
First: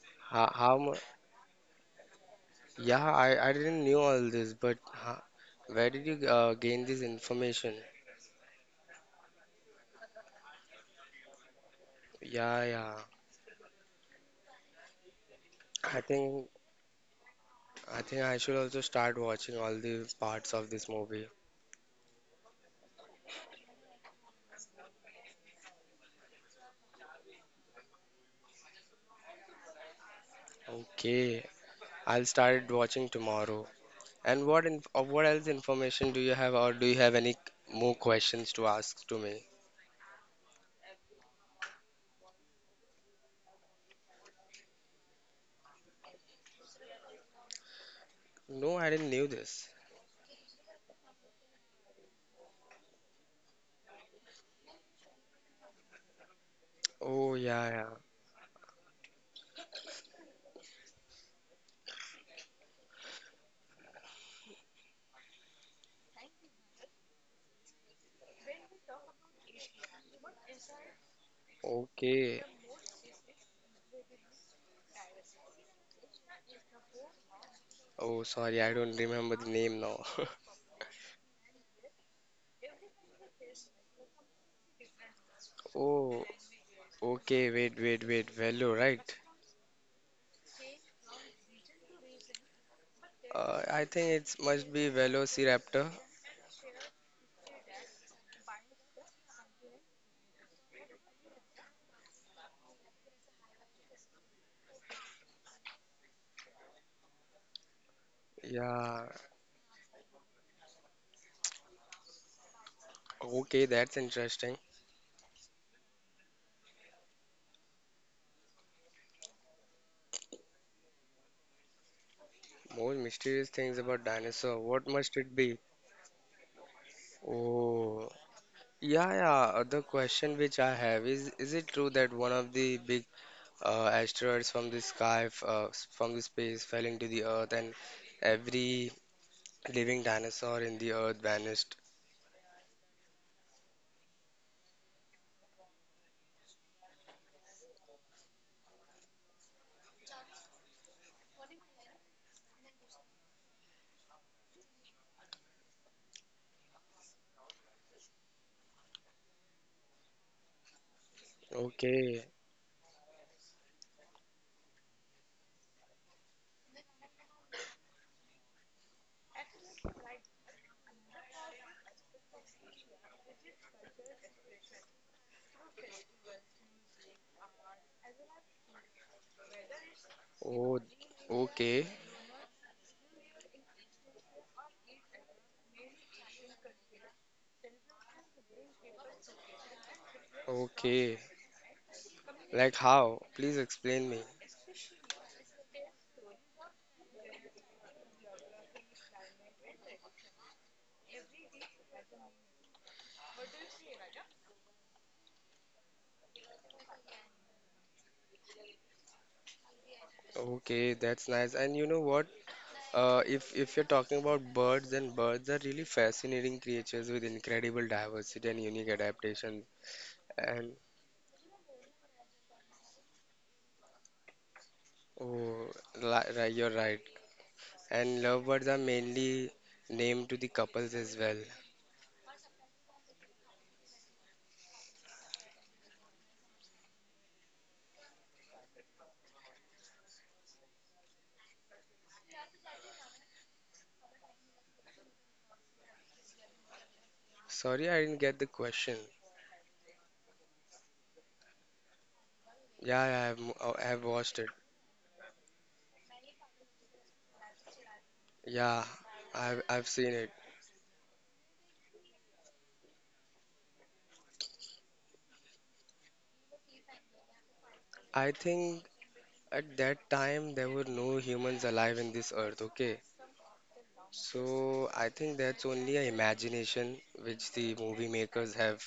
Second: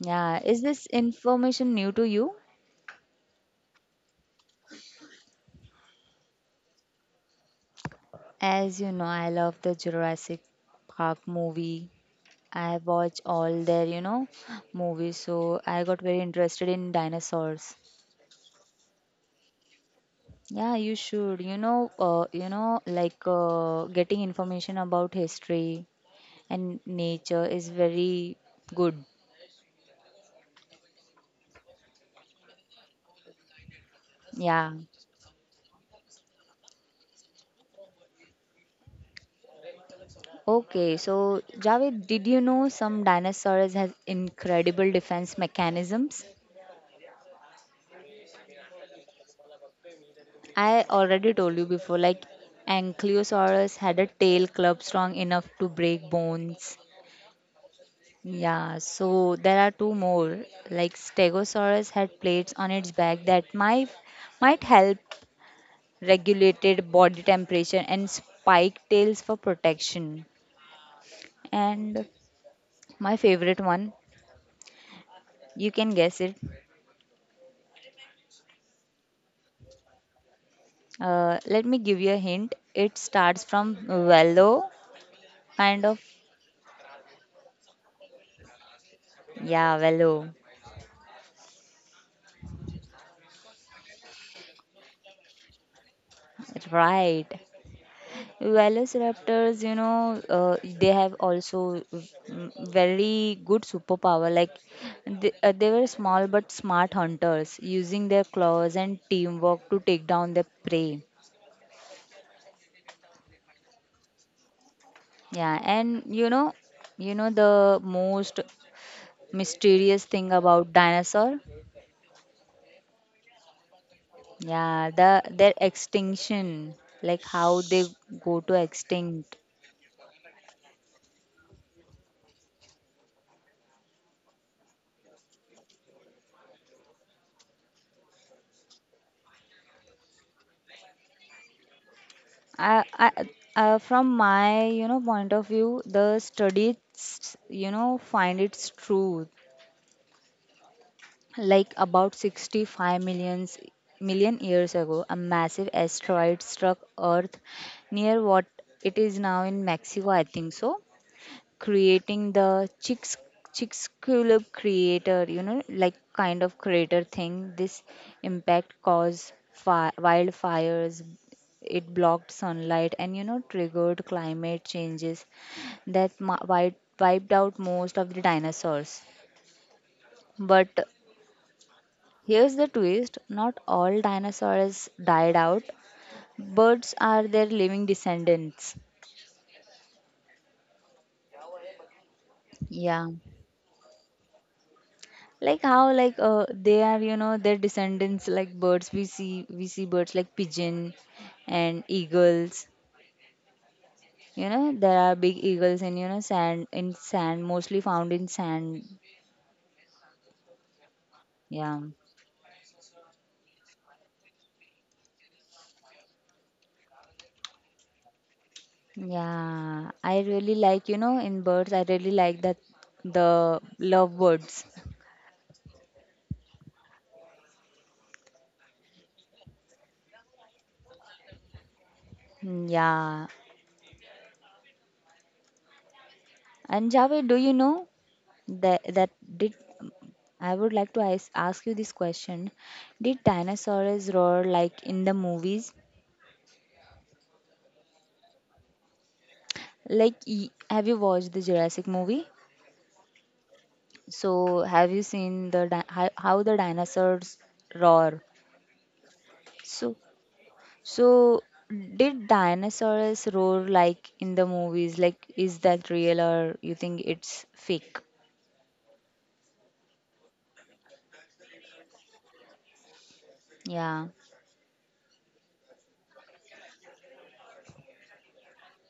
Yeah, How, is how this mu- information new to you? Yeah, I didn't knew all this, but where did you gain this information? As you know, I love the Jurassic Park movie. Yeah, I yeah. watch all their, you know, movies, so I got I very think interested in dinosaurs. I think I should also start watching all the parts of Yeah, this you movie. should, you know, getting information about history and nature is very good. Okay, I'll start watching tomorrow. And what Yeah. in what else information do you have, or do you have any more questions to ask to me? Okay, so Javed, did you know some dinosaurs has incredible defense mechanisms? No, I didn't knew this. I already told you before, like Ankylosaurus had a tail club strong enough to break bones. Oh yeah, yeah. Yeah, so there are two more. Like Stegosaurus had plates on its back that might help regulated body temperature and spike tails for protection. And Okay. my favorite one, you can guess it. Oh, sorry, I don't remember the name now. Let me give you a hint. It starts from velo, kind of. Oh, okay. Wait, wait, wait. Velo, right? Yeah, velo. I think it must be Velociraptor. Right. Velociraptors, you know, they have also very good superpower. Like they were small but smart hunters, using their claws and Yeah. teamwork to take down their prey. Okay, that's interesting. Yeah, and you know the most mysterious thing about dinosaur? More mysterious things about dinosaur. What Yeah, must it their be? extinction, like how they Oh, go to yeah, yeah. extinct. The question which I have is it true that one of the big asteroids from the sky, from the space, fell into the Earth and every living dinosaur in the Earth vanished? I, I, from my, you know, point of view, the studies, you know, find its truth. Like about 65 million years ago, a massive asteroid struck Earth near what it is now in Mexico, I think so, Okay. creating the chicks club creator, you know, like kind of creator thing. This impact caused wildfires. It blocked sunlight and, you know, triggered climate changes that wiped out most of the dinosaurs. But Oh, okay. here's the twist, not all dinosaurs died out. Birds are their living descendants. Okay. Like Yeah, how? Please explain me. like how? Like, they are, you know, their descendants, like birds. We see birds like pigeon and eagles. You know, there are big eagles in, you know, sand, in sand, mostly found in sand. Okay, that's nice. And Yeah you know what? If you're talking about birds, then birds are really fascinating creatures with incredible diversity and unique adaptation. yeah I really And like you know in birds I really like that the lovebirds oh, right, you're right. And lovebirds are mainly named to the couples as well. Mm, yeah. And Javed, do you know that that did I would like to ask you this question, did dinosaurs roar like in the movies? Sorry, I didn't get the question. Like, have you watched the Jurassic movie? Yeah, I have watched it. So, have you seen how, the dinosaurs roar? Yeah, I've So, seen it. so did dinosaurs roar like in the movies? Like, is that real or you think it's fake? I think at that time there were no humans alive in this earth, okay? Yeah, So I think that's only a imagination which the movie makers have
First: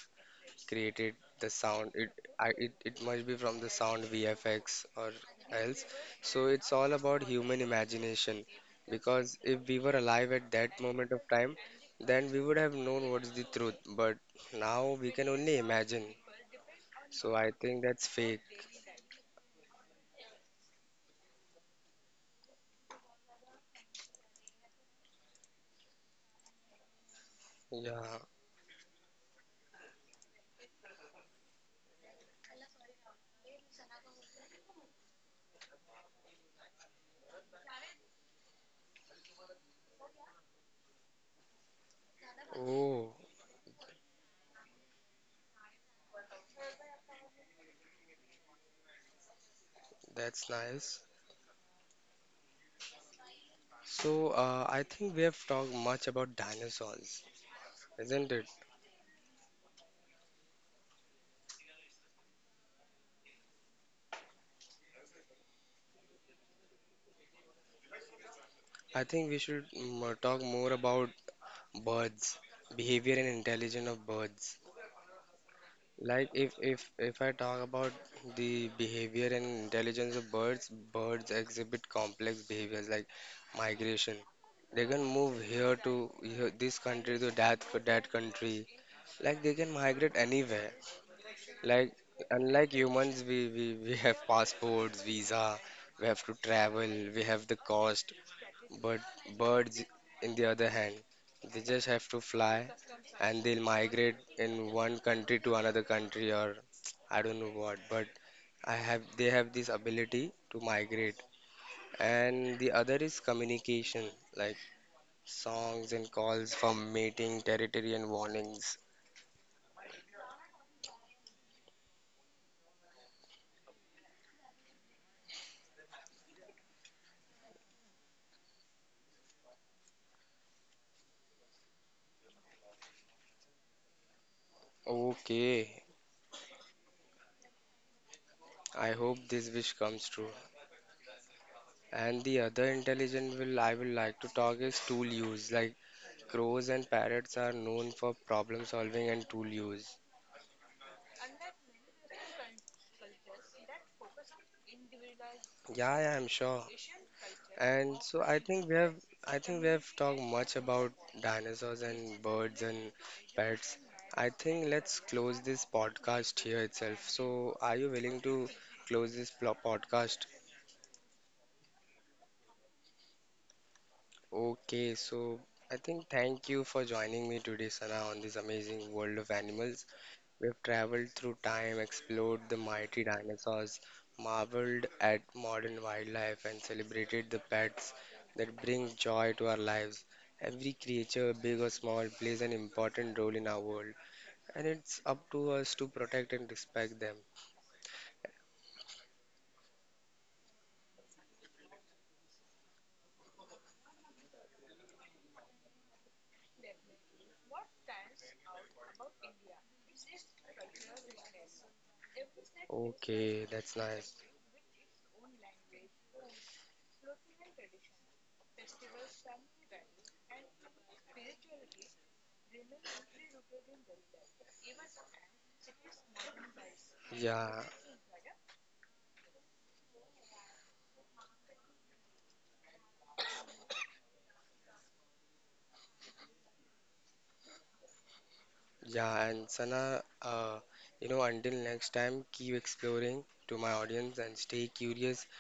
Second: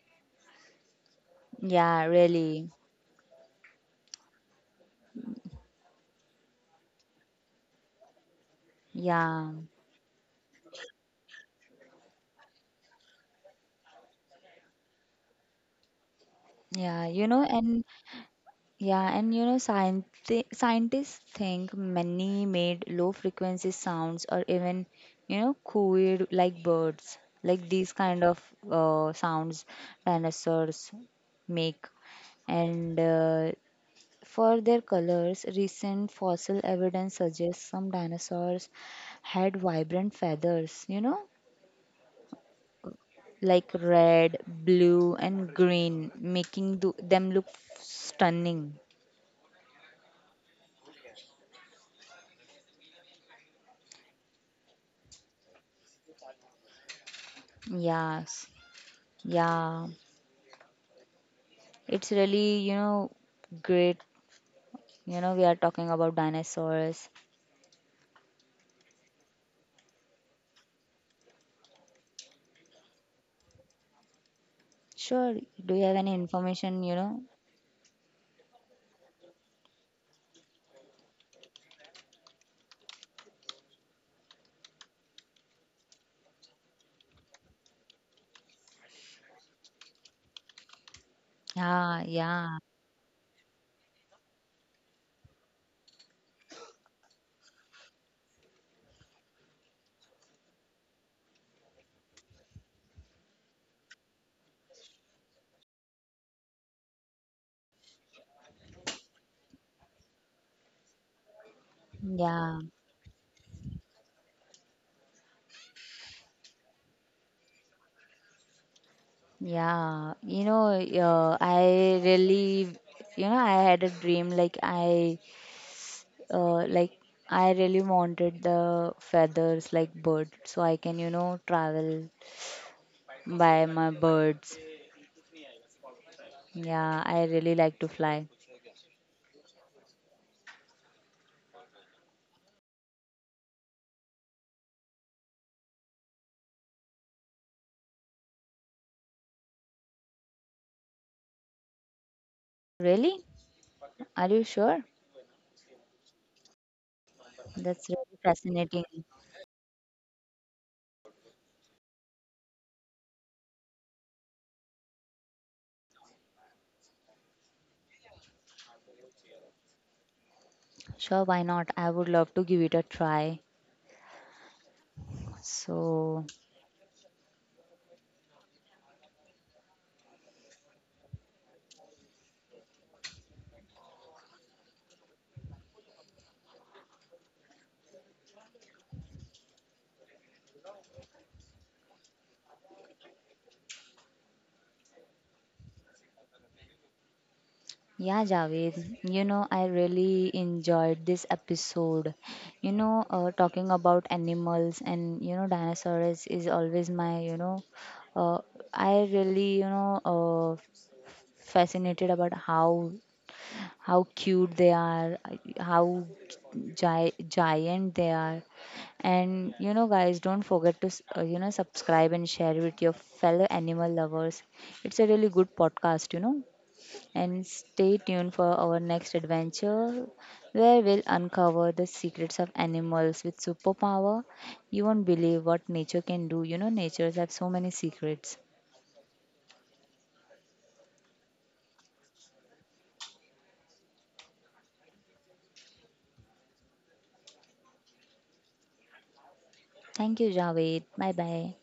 created the sound yeah, it. Really, It must be from the sound vfx or else, so it's all about human imagination, because yeah, if we were alive at that moment of time then we would have known what's the truth, but now we can only imagine, yeah. You so know, I think and. that's fake. Yeah, and you know, scientists think many made low frequency sounds or even, you know, cooed like birds, like these Yeah, kind of sounds dinosaurs make. And for their colors, recent fossil evidence suggests some dinosaurs had vibrant feathers, you know, oh, like red, blue, and green, making them look stunning. that's nice. So I think we have talked much about dinosaurs, Yeah. isn't it? Yeah, it's really, you know, great. You know, we are talking about dinosaurs. I think we should talk more about birds, behavior and intelligence of birds. Sure, do you have any Like information, you if know? I talk about the behavior and intelligence of birds, birds exhibit complex behaviors like migration. They can move here to here, this country to that for that country. Like they can migrate anywhere. Like Yeah, yeah, unlike humans, we have passports, visa. We have to travel. We have the cost. But birds, in the other hand, they just have to fly and they'll migrate in one country to another country or I don't know what. But I have they have this ability to migrate. And yeah, the other is communication, like songs and calls for mating, territory and warnings. yeah. You know, I really, you know, I had a dream like uh, like I really wanted the feathers like bird, so I can, you know, travel by my birds. Okay, Yeah, I really like to fly. I hope this wish comes true. And the other intelligent will I will like to talk is tool use, like crows and parrots are known for problem solving and tool use. Really? Are you sure? Yeah, yeah, I'm sure. That's And really so fascinating. I think we have talked much about dinosaurs and birds and pets. I think let's close this podcast here itself. So are you willing to close this podcast? Sure, why not? I would love to give it a try. Okay, so I think So, thank you for joining me today, Sana, on this amazing world of animals. We've traveled through time, explored the mighty dinosaurs, marveled at modern wildlife, and celebrated the pets that brings joy to our lives. Every creature, big or small, plays an important role in our world, and it's up to us to protect and respect them. yeah, Javed, you know, I really enjoyed this episode. You know, talking about animals and, you know, dinosaurs is always my, you know, uh, I really, you know, fascinated about how Okay, that's how nice. cute they are, how giant they are. And you know, guys, don't forget to subscribe and share with your fellow animal lovers. It's a really good podcast, you know. And Yeah, stay tuned for our next adventure, where we'll uncover the secrets of animals with superpower. You won't believe what nature can do. You know, natures have so many secrets. yeah, and Sana, you know, until next time, keep exploring to my audience and stay curious, Thank you, Javed. Bye bye.